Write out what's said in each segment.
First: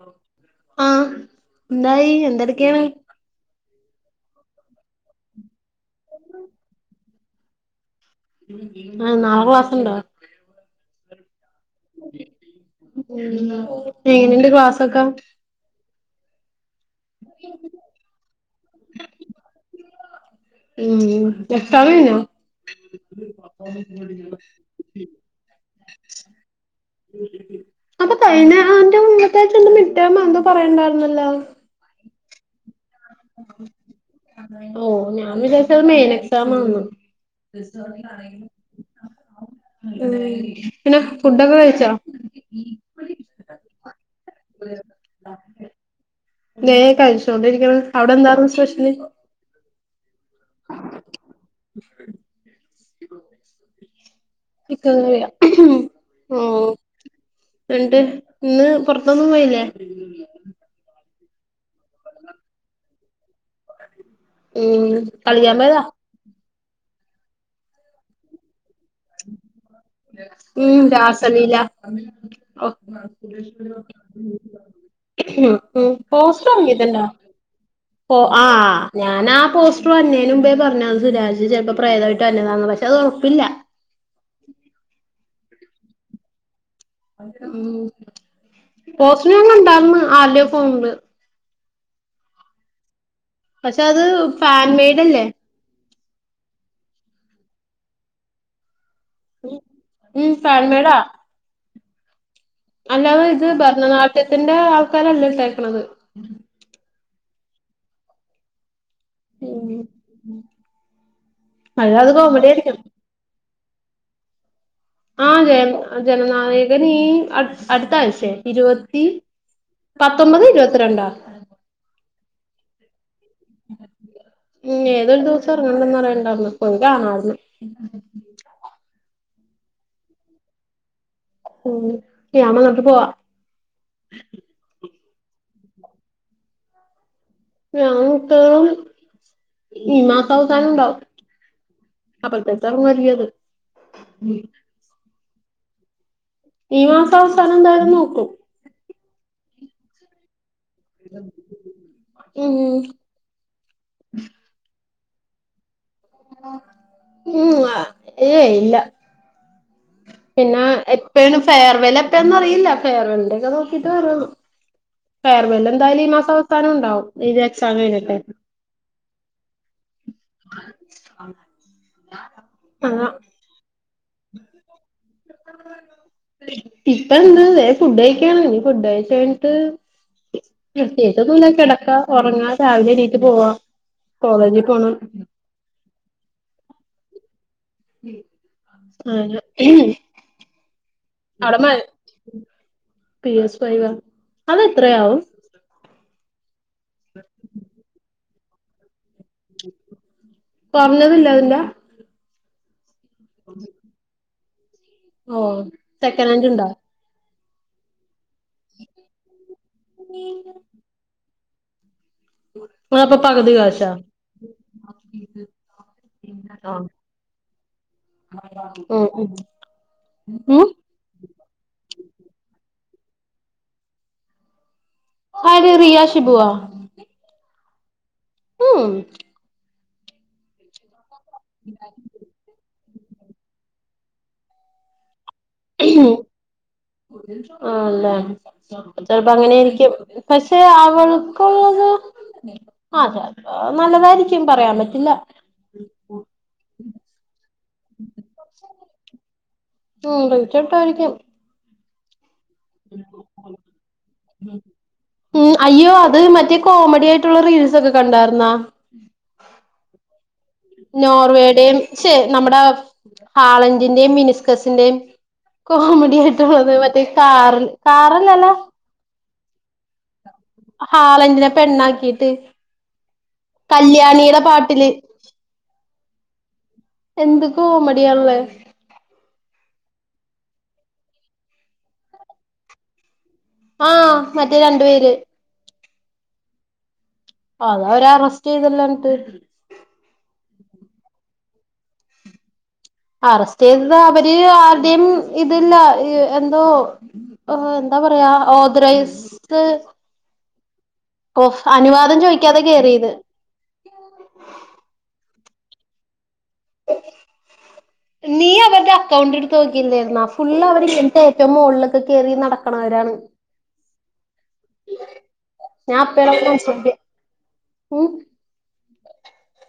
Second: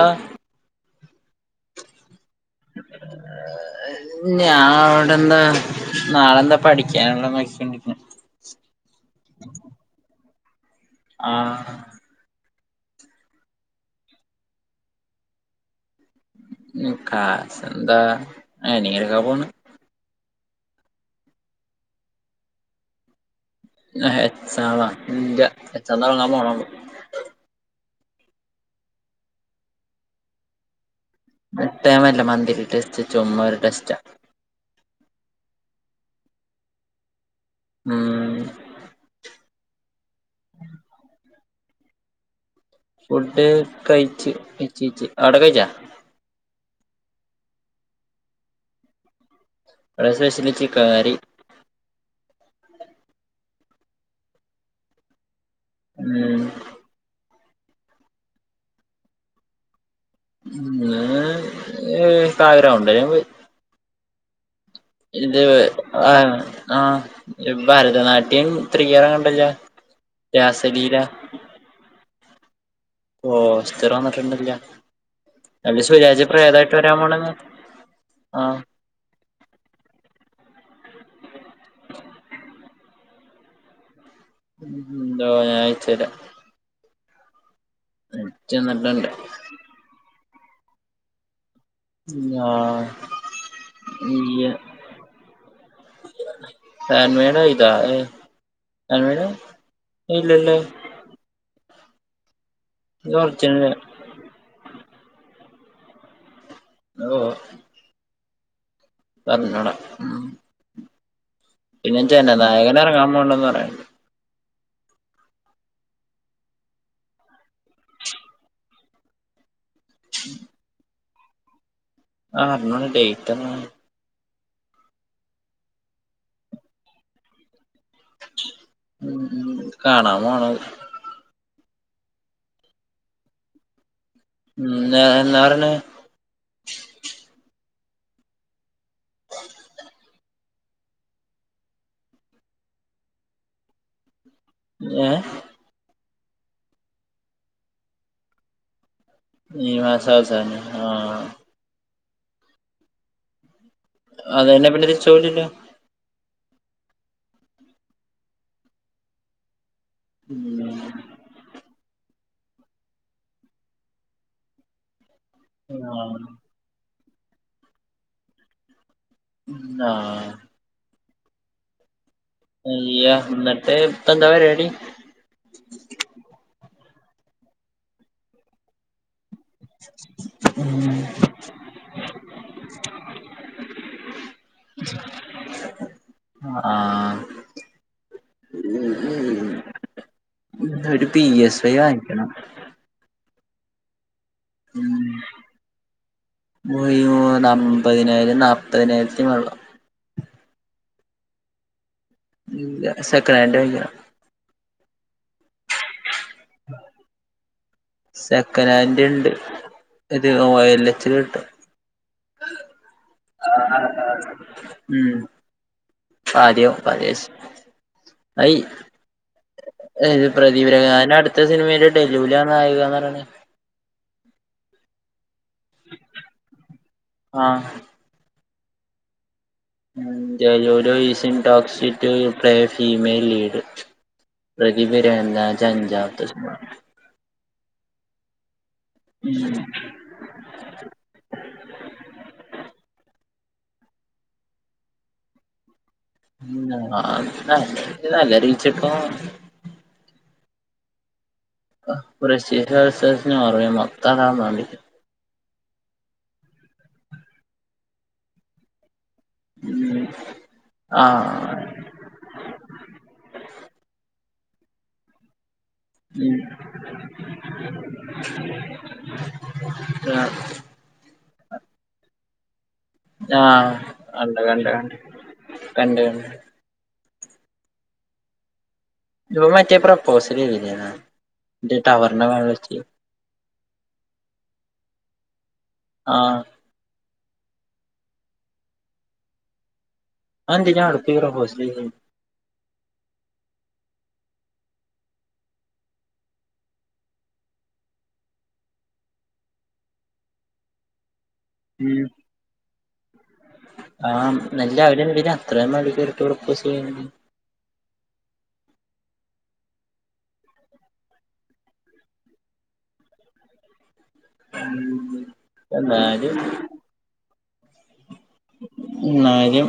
ആഹ് ആഹ് എന്തായി എന്തെട്ക്കെയാണ്? ഞാൻ അവിടെന്ന് നാളെന്താ പഠിക്കാനുള്ള നോക്ക്യോണ്ടി ആഹ് നാളെ ക്ലാസ്സ്‌ണ്ടാ? ആഹ് എങ്ങനെണ്ട് ക്ലാസൊക്ക? മ് ക്ലാസ്സെന്താ അങ്ങനെ ഇങ്ങനെക്കെ പോണ്. ഉം എക്സാം കഴിഞ്ഞോ? ഏഹ് എക്സാമാ ഇല്ല എക്സാം തോടങ്ങാൻ പോണുള്ളൂ. അപ്പൊ കയ്ഞ ആയിന്റെ മുന്നത്തെ ആയിച്ചേ മിഡ്‌ടെർമാ എന്തോ പറയണ്ടായിരുന്നല്ലോ? മിഡ്‌ടെർമല്ല മന്ത്‌ലി ടെസ്റ്റ് ചുമ്മ ഒരു ടെസ്റ്റ. ഓഹ് ഞാൻ വിചാരിച്ചത് മെയിൻ എക്സാം ആന്ന. ഉം ഉം പിന്നെ ഫുഡൊക്കെ കഴിച്ചോ? ഫുഡ് കഴിച്ച് കയ്ച്ച് കയ്ച്ച് ആടെ കഴിച്ചാ? ഏഹ് കഴിച്ചോണ്ടിരിക്ക അവിടെ എന്താർന്നു സ്പെഷ്യല്? ഈടെ സ്പെഷ്യല് ചിക്കൻ കറി. [unintelligible] ചിക്കൻ കറിയ ഉം ഉം. രണ്ട് ഇന്ന് പുൊറത്തൊന്നും പോയില്ലേ. ഇന്ന് [unintelligible] പോയി. ഉം. ഇത് കളിക്കാൻ പോയതാ ആഹ് ആഹ് ഭരതനാട്യം ത്രിയാറവിണില്യ. ഉം രാസലീല ഒഹ്. ഓസ്റ്റർന്നിട്ടുണ്ടില്ല. ഉം [unintelligible] വരാൻ പോണെന്ന് പോ ആഹ്. ഞാനാ പോസ്റ്ററും അന്നേനുമ്പേ പറഞ്ഞത് സുരാാജിച്ച് ചെലപ്പോ പ്രേതായിട്ട് അന്നേ താന്നു പശേ അതറപ്പില്ല. ഉം ഇടാവു ഞായച്ചരാ. ഉം അയച്ച് തന്നിട്ടുണ്ട് പോസ്റ്റർ ഞാൻ കണ്ടാർന്ന് ആലവേ പോമ്പ ആഹ്. പശേ അത് ഇയ്യ് പാൻ മെയഡ് അല്ലേ? ഹാൻഡ് മാട് ഇതാ ആൻഡ്മലെ ഉം ഇല്ലല്ലോ. ഫാൻ മെയ്ഡാ അല്ലാതെ ഇത് ഭരതനാട്യത്തിന്റെ ആൾക്കാരല്ലേ ഇട്ടേക്കണത്. ഓഹ്. തന്നട ഉം. പിന്നെ അല്ലാതെ കോമഡി ആയിരിക്കും ജനനായകനറങ്ങാന് ൻേണ്ടന്ന് പറയണ്ട്. ആഹ് ജയ ജനനായകനീ ഈ അട് അടുത്താഴ്ചെ ഇരുപത്തി. പത്തൊമ്പത്, ഇരുപത്തിരണ്ടാ? ആഹ് അന്നാണ് ഡേറ്റ് ന്നാണ്. ഉം ഏതൊരു ദിവസം റങ്ങണന്ന റിണ്ടവിട്ന്ന് കൊന്റാണങ്കി. ഉം കാണാപോണം. ഉം ഞാൻവന്നിട്ട് പോവാ. ഉം ന്താ പറണ്. ഞാം മിക്കവാറും ഈ മാസം അവസാണ്ടാവും അപ്പത്തെ [unintelligible] അത് ഏഹ്. ഈ മാസവസാനന്തായാലും നോക്കും. ഈ മാസവസാനം ആഹ്. ഉം. അതന്നെ പിന്നെരിചോലില്ല. ഉം അഹ് ഏഹ് ഇല്ല. പിന്നെ ഉം എപ്പാണ് ഫെയർവെൽ എപ്പഴന്നറിയില്ല ഫെയർവെലിന്റെക്കെ നോക്കിട്ട്വുള്ളു. ഫർവെൽ എന്തായാലും ഈ ആഹ് മാസ അവസാനം ഇണ്ടാവും ഇത് എക്സാമ ഴിഞ്ഞിട്ടെ. ഉം ആഹ്. [inaudible] അയ്യ ഇന്നിട്ടേ ഇപ്പന്താ പരിപാടി. ഇപ്പന്താല്ലേ ഫുഡഴിക്കണീ ഫുഡ് കഴിച്ചഴിഞ് [unintelligible] പ്രത്യേട്ടൊന്നുല്യാ കെടക്കാ ഒറങ്ങ രാവിലെണീറ്റ് പോവാ. കോളേജ് പോണം. ആഹ്. ഉം ഇന്നൊരു. അട മേ പി എസ് ഫൈവ അതെത്രയാവും? യ്യൂ അമ്പതിനായിരം നാപതിനായിരത്തി വള്ളം. കുറഞതില്ലാവില്ല. ല്യ സെക്കനാണ്ടോള്ളൂ. ഓഹ് സെക്കാനെന്റ് ൺ സെക്കനാൻഡണ്ട് ഇത് ഓ യൽച് ട്ടും. അതപ്പൊ പകുതി കാശാ ഉം. പാതിയോ ആ പദേസ് അയ് ഉം ഉം പ്രദീപ ഉം രംഗാൻ്റെ അടു ത്തെ സിനിമയില് ഡെലുലാ നായി കറന്ന് ആര് റിയഷിബുവാ? ആഹ് ഉം ഡെലുലു ഈസിം ടോക്സിറ്റു ഫീമെയിൽ ലീഡ് പ്രതിഭ രാഗച്ചെഞ്ചാമത്തെ സിനിമ അതാണ് ചെൽപ്പോ അങ്ങനായ്രിക്കും പക്ഷേ അവൾകുള്ളത് ആഹ് ചെയപോ നല്ലതാർക്കും പറയാൻ പറ്റില്ല ഉം [unintelligible] നല്ല റീച്ചട്ടും [unintelligible] ട്ടായിരിക്കും ബ്രസീൽ വേസസ് നോർവേ മൊത്തംതാന്ന് ഉം അയ്യോ അത് മറ്റേ കോമഡി ആയിട്ടുള്ള റീൽസൊക്കെ കണ്ടാർന്ന ഉം നോർവേടെം ശേ നമ്മുടെ ഹാളന്റിന്റെയും മിനിസ്കസിന്റെയും കോമഡി ആയിട്ടുള്ളത് മറ്റേ കാറിൽ [unintelligible] കാറല്ലല്ല [inaudible] ഹാളന്റിനെ പെണ്ണാക്കിട്ട് ആഹ് കല്യാണിടെ കണ്ട് കണ്ട് പാട്ടില് കണ്ട് കണ്ട് കണ്ട് [inaudible] എന്ത് കോമഡിയ ഉള്ളേ ഇപ്പ മറ്റേ പ്രപ്പോസലെയ്തിനാ മറ്റെ ടവറിൻ്റെ മേള് വെച്ച് ആഹ് മറ്റേ രണ്ടു പേര് ആഹ് അത അവരെറസ്റ്റ് ചെയ്തല്ലന്നട്ട് അതെന്തിന അട്ക്കേറി പ്രോസൽ ചെയ്യ്ണ്? അറസ്റ്റ് ചെയ്തത് അവര് ആരുടെയും ഇതില്ല എ എന്തോ ഏഹ് എന്താ പറയാ ഓദറൈസ് ഓഹ് ഉം അനുവാദം ചോയ്ക്കാതെ കേറിത് ആഹ് എന്നാലും അവരെന്തിനാ അത്രേം മേളി കേറീട്ട് പ്രപോസെയ്യണത് നീ അവരുടെ അക്കൗണ്ടെടുത്ത് നോക്കില്ലേർന്ന? ഫുള്ള് അവർ ഇങ്ങനത്തെ ഏറ്റവും മോണിലൊക്കെ കേറി നട [unintelligible] ഞാപ്പെടെ എന്നാലും [unintelligible] ഉം ന്നാലും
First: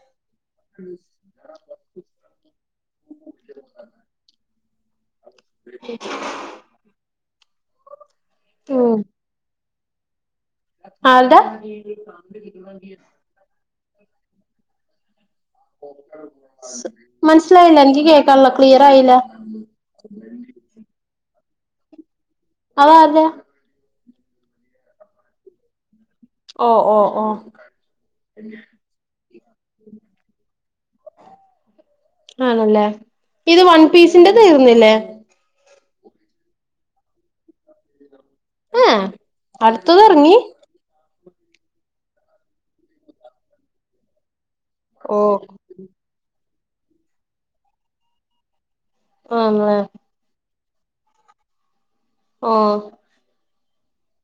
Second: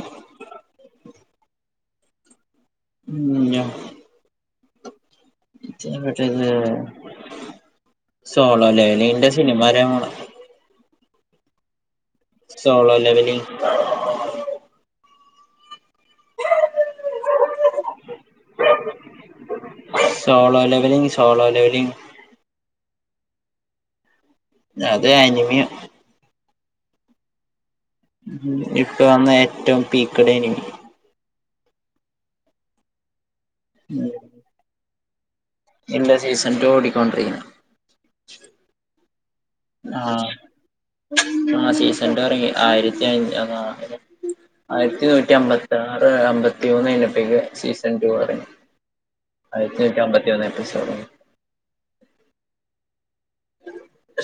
ഉം ഉം [unintelligible] ജ്ജ് എവിടെത് സോളോ ലേളീന്റെ സിനിമാ വരാൻ പോണ് ആര്ടാ സോളോ ലെവല് [unintelligible] സ മനസ്സിലായില്ല എനിക്ക് കേക്കണില്ല ക്ലിയറായില്ല സോളോ ലെവലിംഗ് സോളോ ലെവലിംഗ് അത് ആരുടെയാ ല്ല അത് അനിമിയോ ഓഹ് ഓഹ് ഓഹ് മ്ഹ് ഇപ്പ അന്ന് ഏറ്റവും പീക്ക് [unintelligible] ആണല്ലേ ഇത് വൺ പീസിന്റെ തീർന്നില്ലേ എന്റെ സീസൺ ടു ഓടി ക്കൊണ്ടിരിക്ക്ണ് ഏഹ് അടുത്തത് ആഹ് ഇറങ്ങി ആഹ് സീസൺ ടു എറങ്ങി ആയിരത്തി [unintelligible] ഓ ആയിരത്തിനൂറ്റി അമ്പത്തി ആറ് അമ്പത്തി മൂന്ന് കഴിഞ്ഞപ്പഴേക്കും സീസൺ ടു എറങ്ങി ആണല്ലേ അയിന്റെയൊക്കെ അമ്പത്തി മൂന്ന് എപ്പിസോഡോ? ഓഹ്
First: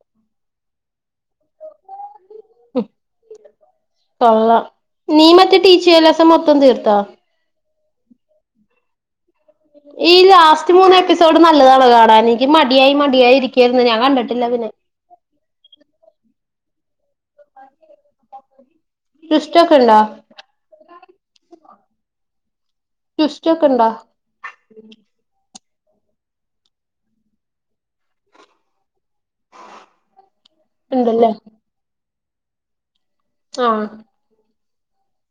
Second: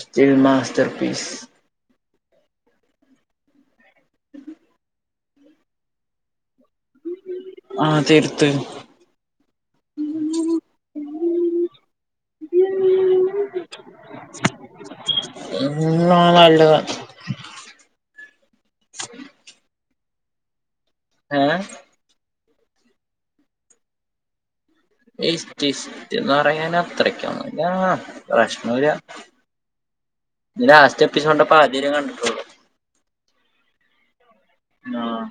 സ്റ്റിൽ മാസ്റ്റർ പീസ് ഉം കൊള്ളാം നീ മറ്റേ [unintelligible] മൊത്തൊം തീർത്ത ആഹ് തീർത്ത് ഈ ലാസ്റ്റ് മൂന്ന് എപ്പിസോഡ് നല്ലതാണ് കാണാൻ എനിക്ക് മടിയായി മടിയായി ഇരിക്കായിരുന്നു ഞാൻ കണ്ടിട്ടില്ല അതിനെ [unintelligible] നല്ലതാ ട്വിസ്റ്റൊക്കെ ഇണ്ടോ? ഏഹ് ട്വിസ്റ്റ് ഒക്കെ ഇണ്ടാ എയ്ശ് ട്വിസ്റ്റ്ന്ന് പറയാൻ അത്രക്കൊന്നൂല്ല പ്രശ്നൊല്ല ലാസ്റ്റ് ഉണ്ടല്ലേ എപ്പിസോഡ്ന്റെ പാതിവരെ കണ്ടിട്ടുള്ളൂ ആഹ് ആഹ്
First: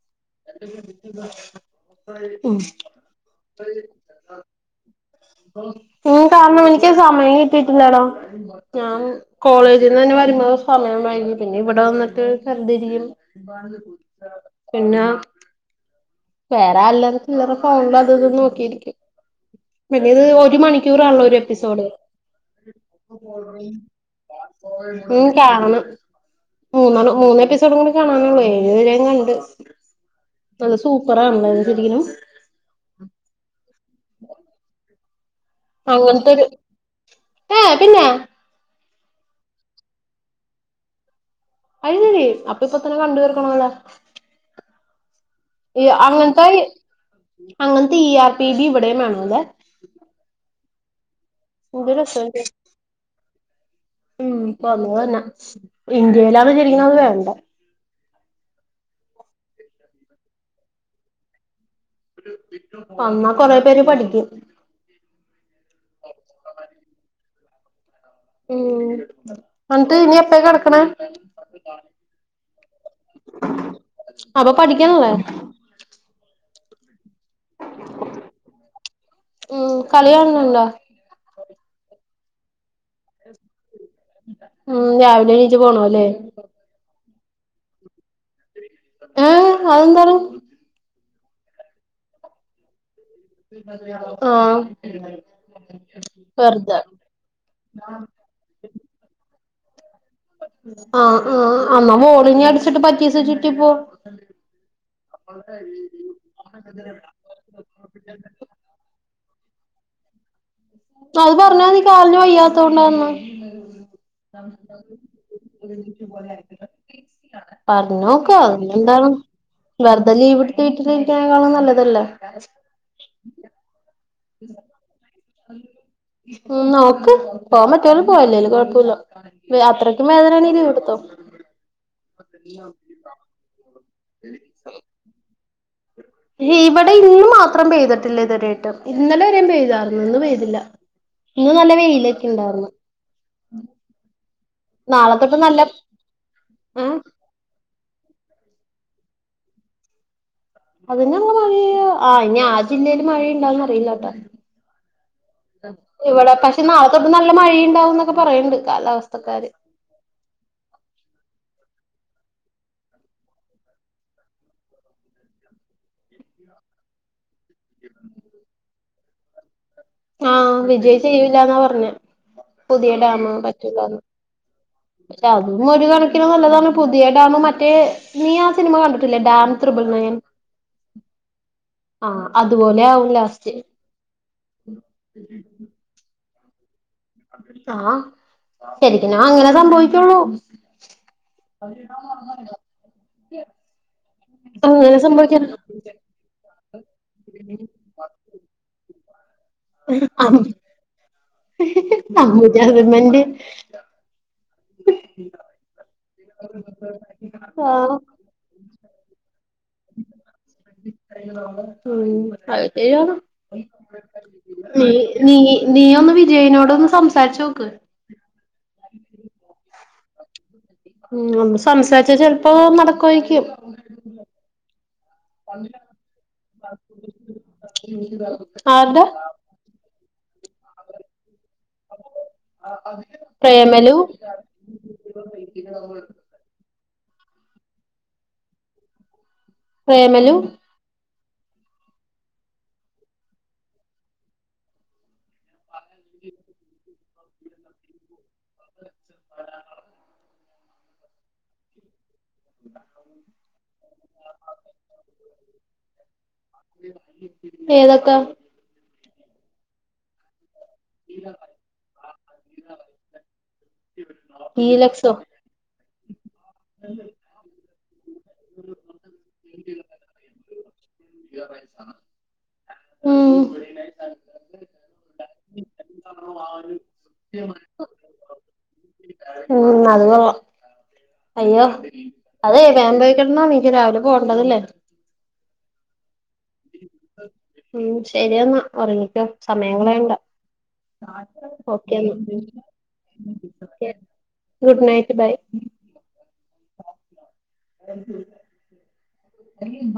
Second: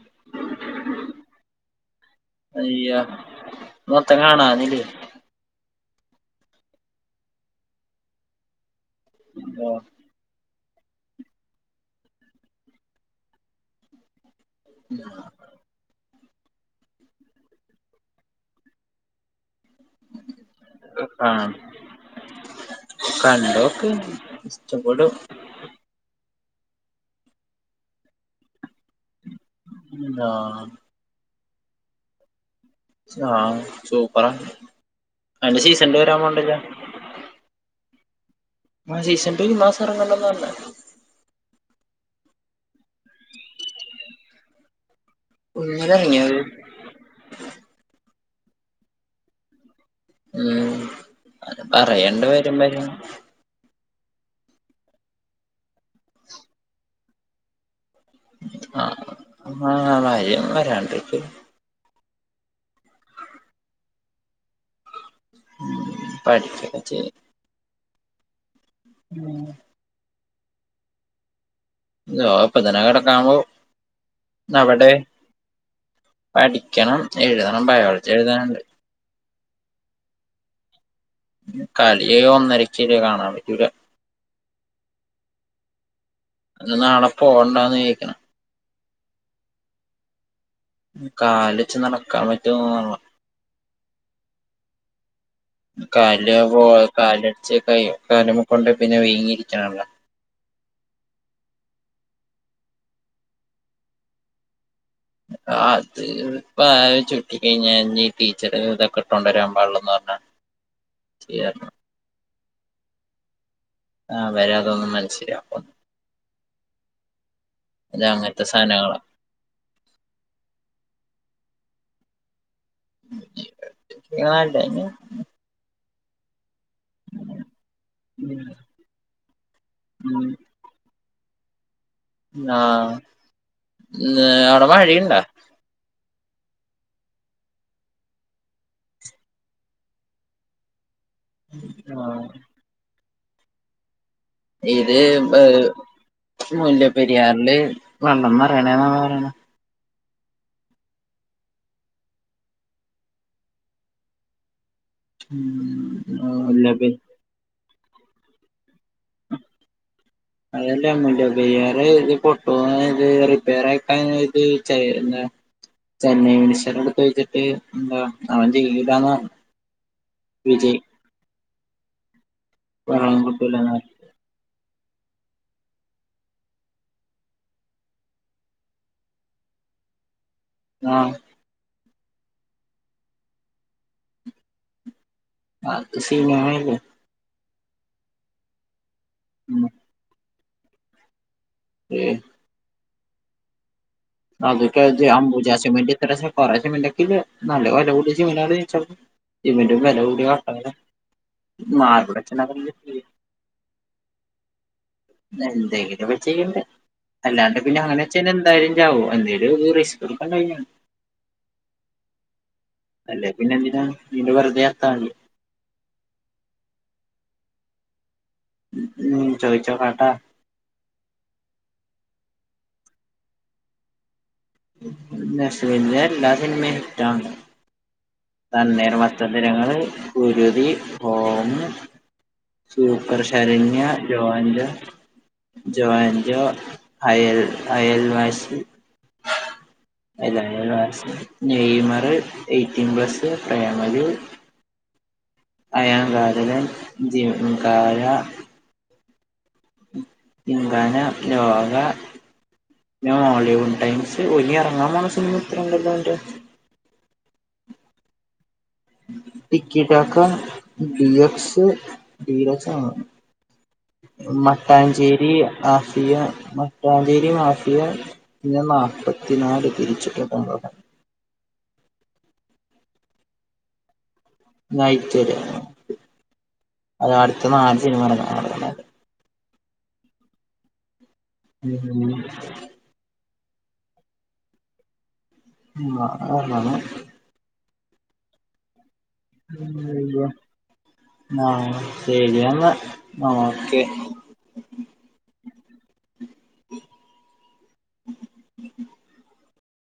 ഉം അയ്യ മൊത്തം കാണാനില്ലേ പിന്നേം കാരണം എനിക്ക് സമയം കിട്ടിട്ടില്ലടോ ഞാൻ കോളേജിന്നന്നെ വരുമ്പോ സമയം വൈകും പിന്നെ ഇവിടെ വന്നിട്ട് വെറുതെ ഇരിക്കും പിന്നാ വേറെ അല്ലറ ചില്ലറ ഫോണില് അതും ഇതും നോക്കിയിരിക്കും ഇവന്റെത് ഒരു മണിക്കൂറാണല്ലേ ഒരു ആഹ് എപ്പിസോഡ് കണ്ടോക്ക് ഇഷ്ടപ്പെടും ഉം കാണണം ഉം മൂന്നൊണ്ണു മൂന്നെപ്പിസോഡും കൂടി കാണാനുള്ളൂനി. ഏഴു വരെ കണ്ട് ഉത [unintelligible] നല്ല സൂപ്പറാണല്ലേ ത് ശരിക്കിനും ആഹ് സൂപ്പറാണ് അങ്ങൻത്തൊരു ഏ പിന്നെ മൻ സീസൻ ടു ഈ മാസം ഇറങ്ങണ്ടന്ന പർഞ്ഞെ കഴിഞ്ഞില്ലേ. അപ്പൊ ഇപ്പൊത്തന്നെ കണ്ടു തിർക്കണവല്ലോ ഇ ഇന്നലെ ഇറങ്ങിയോ അത് അങ്ങൻത്തെ അങ്ങൻത്തെ ഇ ആർ പി ബി ഇവിടെയും വേണ അല്ലെ ഉം അത് പറയണ്ട വരും വരും [unintelligible] ഉം ഇപ്പ വന്നത് തന്ന ഇന്ത്യയിലാണ് ശരിക്കിനത് വേണ്ടേ ആ ആ ഭാര്യം വരാണ്ടരിക്ക [unintelligible] വന്നാ കൊറെ പേര് പഠിക്കും പഠിക്കന്നെ ചെയ്യും ഉം അന്നിട്ട് ഇനി എപ്പയ കടക്ക്ണ ദോ പ്പത്തന്നെ കിടക്കാം പോവും. അപ്പൊ അവടെ പഠിക്കണല്ലേ പഠിക്കണം, എഴുതണം, ബയോളജി എഴുതാന്ണ്ട് ഉം കളികാണുന്ന്ണ്ടോ കളി ഒന്നരക്കെ കാണാൻ പറ്റൂല ഉം രാവിലെണീച്ച് പോണവല്ലെ അത് നാളെ പോവണ്ടാന്ന് വിചാരിക്കണെ ഏ അതെന്താണ് കാലച്ച് നടക്കാൻ പറ്റും തോന്ന്ണില്ല ആ കാല് പോ വെറുതെ കാലട കാല [unintelligible] കൊണ്ട് പിന്നെ വീങ്ങിയിരിക്കാണല്ലോ ആ ആ അന്നാ മോളിഞ്യാ അടിച്ചിട്ട് പറ്റീസ ചിറ്റിപ്പോ അ ആത് ഇപ്പ ചുട്ടിക്കഴിഞ്ഞീ ടീച്ചർ ഇട്ടോണ്ട് വരാൻ പാടില്ലെന്ന് പറഞ്ഞാണ് അത് പറഞ്ഞ നീ കാലിന് വയ്യാത്തോണ്ടാന്ന് അവരതൊന്നും മനസ്സിലാക്കും [unintelligible] അത് പർഞ്ഞോക്കാ അങ്ങനത്തെ സാധനങ്ങളാ പിന്നെന്താണ്. വെർതെ ലീവ് ഇടുത്ത് വീട്ടില് ഇരിക്കനേക്കാളും നല്ലതല്ലേ [unintelligible] ഉം നോ ക്ക് പോൻ പറ്റല പോവല്ലേല്ല കൊഴപ്പമില്ല അത്രക്കും വേദനയാണെ ലീവ് എടുത്തോ ആഹ് ന്നേ അവിട മഴയിണ്ടാ? പിന്നെ ഇവടെ ഇന്ന് മാത്രം പെയ്തിട്ടില്ല ഇതുവരെയിട്ടും, ഇന്നലെ വരെയും പെയ്താർന്നു, ഇന്ന് പെയ്തില്ല ഇന്ന് നല്ല വെയിലൊക്കെ ഇണ്ടായിർന്ന് ഇത് ഏഹ് മുല്ലപ്പെരിയാറില് വെള്ളം നെറയണേന്നാണല്ലോ പറയണ അതന്നെ മഴ്യ ആ ഇനി ആ ജില്ലയിൽ മഴയുണ്ടാവന്ന് അറിയില്ലട്ടോ ഇവടെ പക്ഷെ മുല്ലപ്പെ നാളെത്തൊട്ട് നല്ല മഴയിണ്ടാവുംന്നൊക്കെ പറയിണ്ട് കാലാവസ്ഥക്കാര് അതല്ല അമ്മൂല്ല വറെ ഇത് പട്ടു ഇത് റിപ്പയറായി കഴിഞ്ഞ ഇത്‌ ചേ ചെന്നൈ മനുഷ്യർ അടുത്തഴച്ചിട്ട് എന്താ അവൻ ജയിലിലന്ന പറഞ്ഞു ആഹ് വിജയ് ചെയ്യൂല്ലാന്നാ പർഞ്ഞേ പുതിയ വെള്ളം ഡാമ് കിട്ടൂലാന്ന് പറ്റൂലാന്ന് അതും ഒരു കണക്കിന് നല്ലതാണ് പുതിയ ഡാമ് മറ്റേ നീയാ സിനിമ കണ്ടിട്ടില്ലേ ഡാം ത്രിബ്ൾ നയൻ ആഹ് ആഹ് അതുപോലെയാവും ലാസ്റ്റ് ആത് സിനിമയല്ലേ ആ ശരിക്കിനു അങ്ങനെ എന്നിട്ട് സംഭവിക്കൊള്ളൂ [inaudible] അത്ക്കെ ആംബുജ സിമന്റ് ഇത്രേ സെക്കുറെ സിമന്റകെ നല്ല വില കൂടിയ സിമെന്റ് ജന സിമെന്റ് വില കൂടി കാട്ട അമ്പുജാ സിമന്റ് [unintelligible] [unintelligible] ചെയ്യണ്ട. അല്ലാണ്ട് പിന്നെ ആഹ് അങ്ങനെ വെച്ചയ്ഞ്ഞ എന്തായാലും ചാവും. എന്തേലും റിസ്ക് ഇടുക്കാൻ കയ്ഞ്ഞ [unintelligible] അല്ലേ പിന്നെ എന്തിനാ ഇതിന്റെ വെറുതെ ചത്താ മതി നീയ ഒന്ന് വിജയിനോട് ഒന്ന് സംസാരിച്ചു നോക്ക് ഉം ചോതിച്ചു നോക്കട്ടോ ഉ സംസാരിച്ച ചിലപ്പോ നടക്കുവയിരിക്കും. നസലിന്റെ എല്ലാ സിനിമയും ഇഷ്‌ടാണ്. [unintelligible] ആര്ടെ തണ്ണിമത്തൻ ദിനങ്ങൾ കുരുതി സൂപ്പർ ശരണ്യ പ്രേമലു ജോൻോ ജോന്റോ Ayal Ayal Vaashi Premalu Ayal Vaashi Neymar eighteen plus Premalu [unintelligible] [unintelligible] [unintelligible] Hollywood times ഒലി ഇറങ്ങാൻ പോണ സിനിമ ഇത്രണ്ടണ്ട്. ഏതൊക്കെ? ടിക്കിജോക്കോ ഡി എക്സ് ഡി ഈ ലക്സോ മട്ടാഞ്ചേരി ആഫിയ മട്ടാഞ്ചേരി മാഫിയ. ഞാ നാല്പ്പത്തിനാല് തിരിച്ചിട്ട് തന്നതാണ്. റായിസാന [unintelligible] [unintelligible] നയിറ്റ് വര അത അടുത്ത നാല് സിനിഇറഞ്ഞ [unintelligible] ഉം അത് കൊള്ളാം! അയ്യോ അതെ വേമ്പോഴിക്കിടന്ന മീക്ക് രാവിലു പോവേണ്ടതല്ലേ? ഉം.. അതാണ്. ഉം.. ശരിയെന്നാ ഉറങ്ങിക്കോ? സമയം ഉ കളയണ്ട [unintelligible] ആഹ.. ഓക്കെ എന്നാ ശെരിയെന്നാ ആ ഓക്കെ. ഗുഡ് നൈറ്റ് ബൈ അ [unintelligible]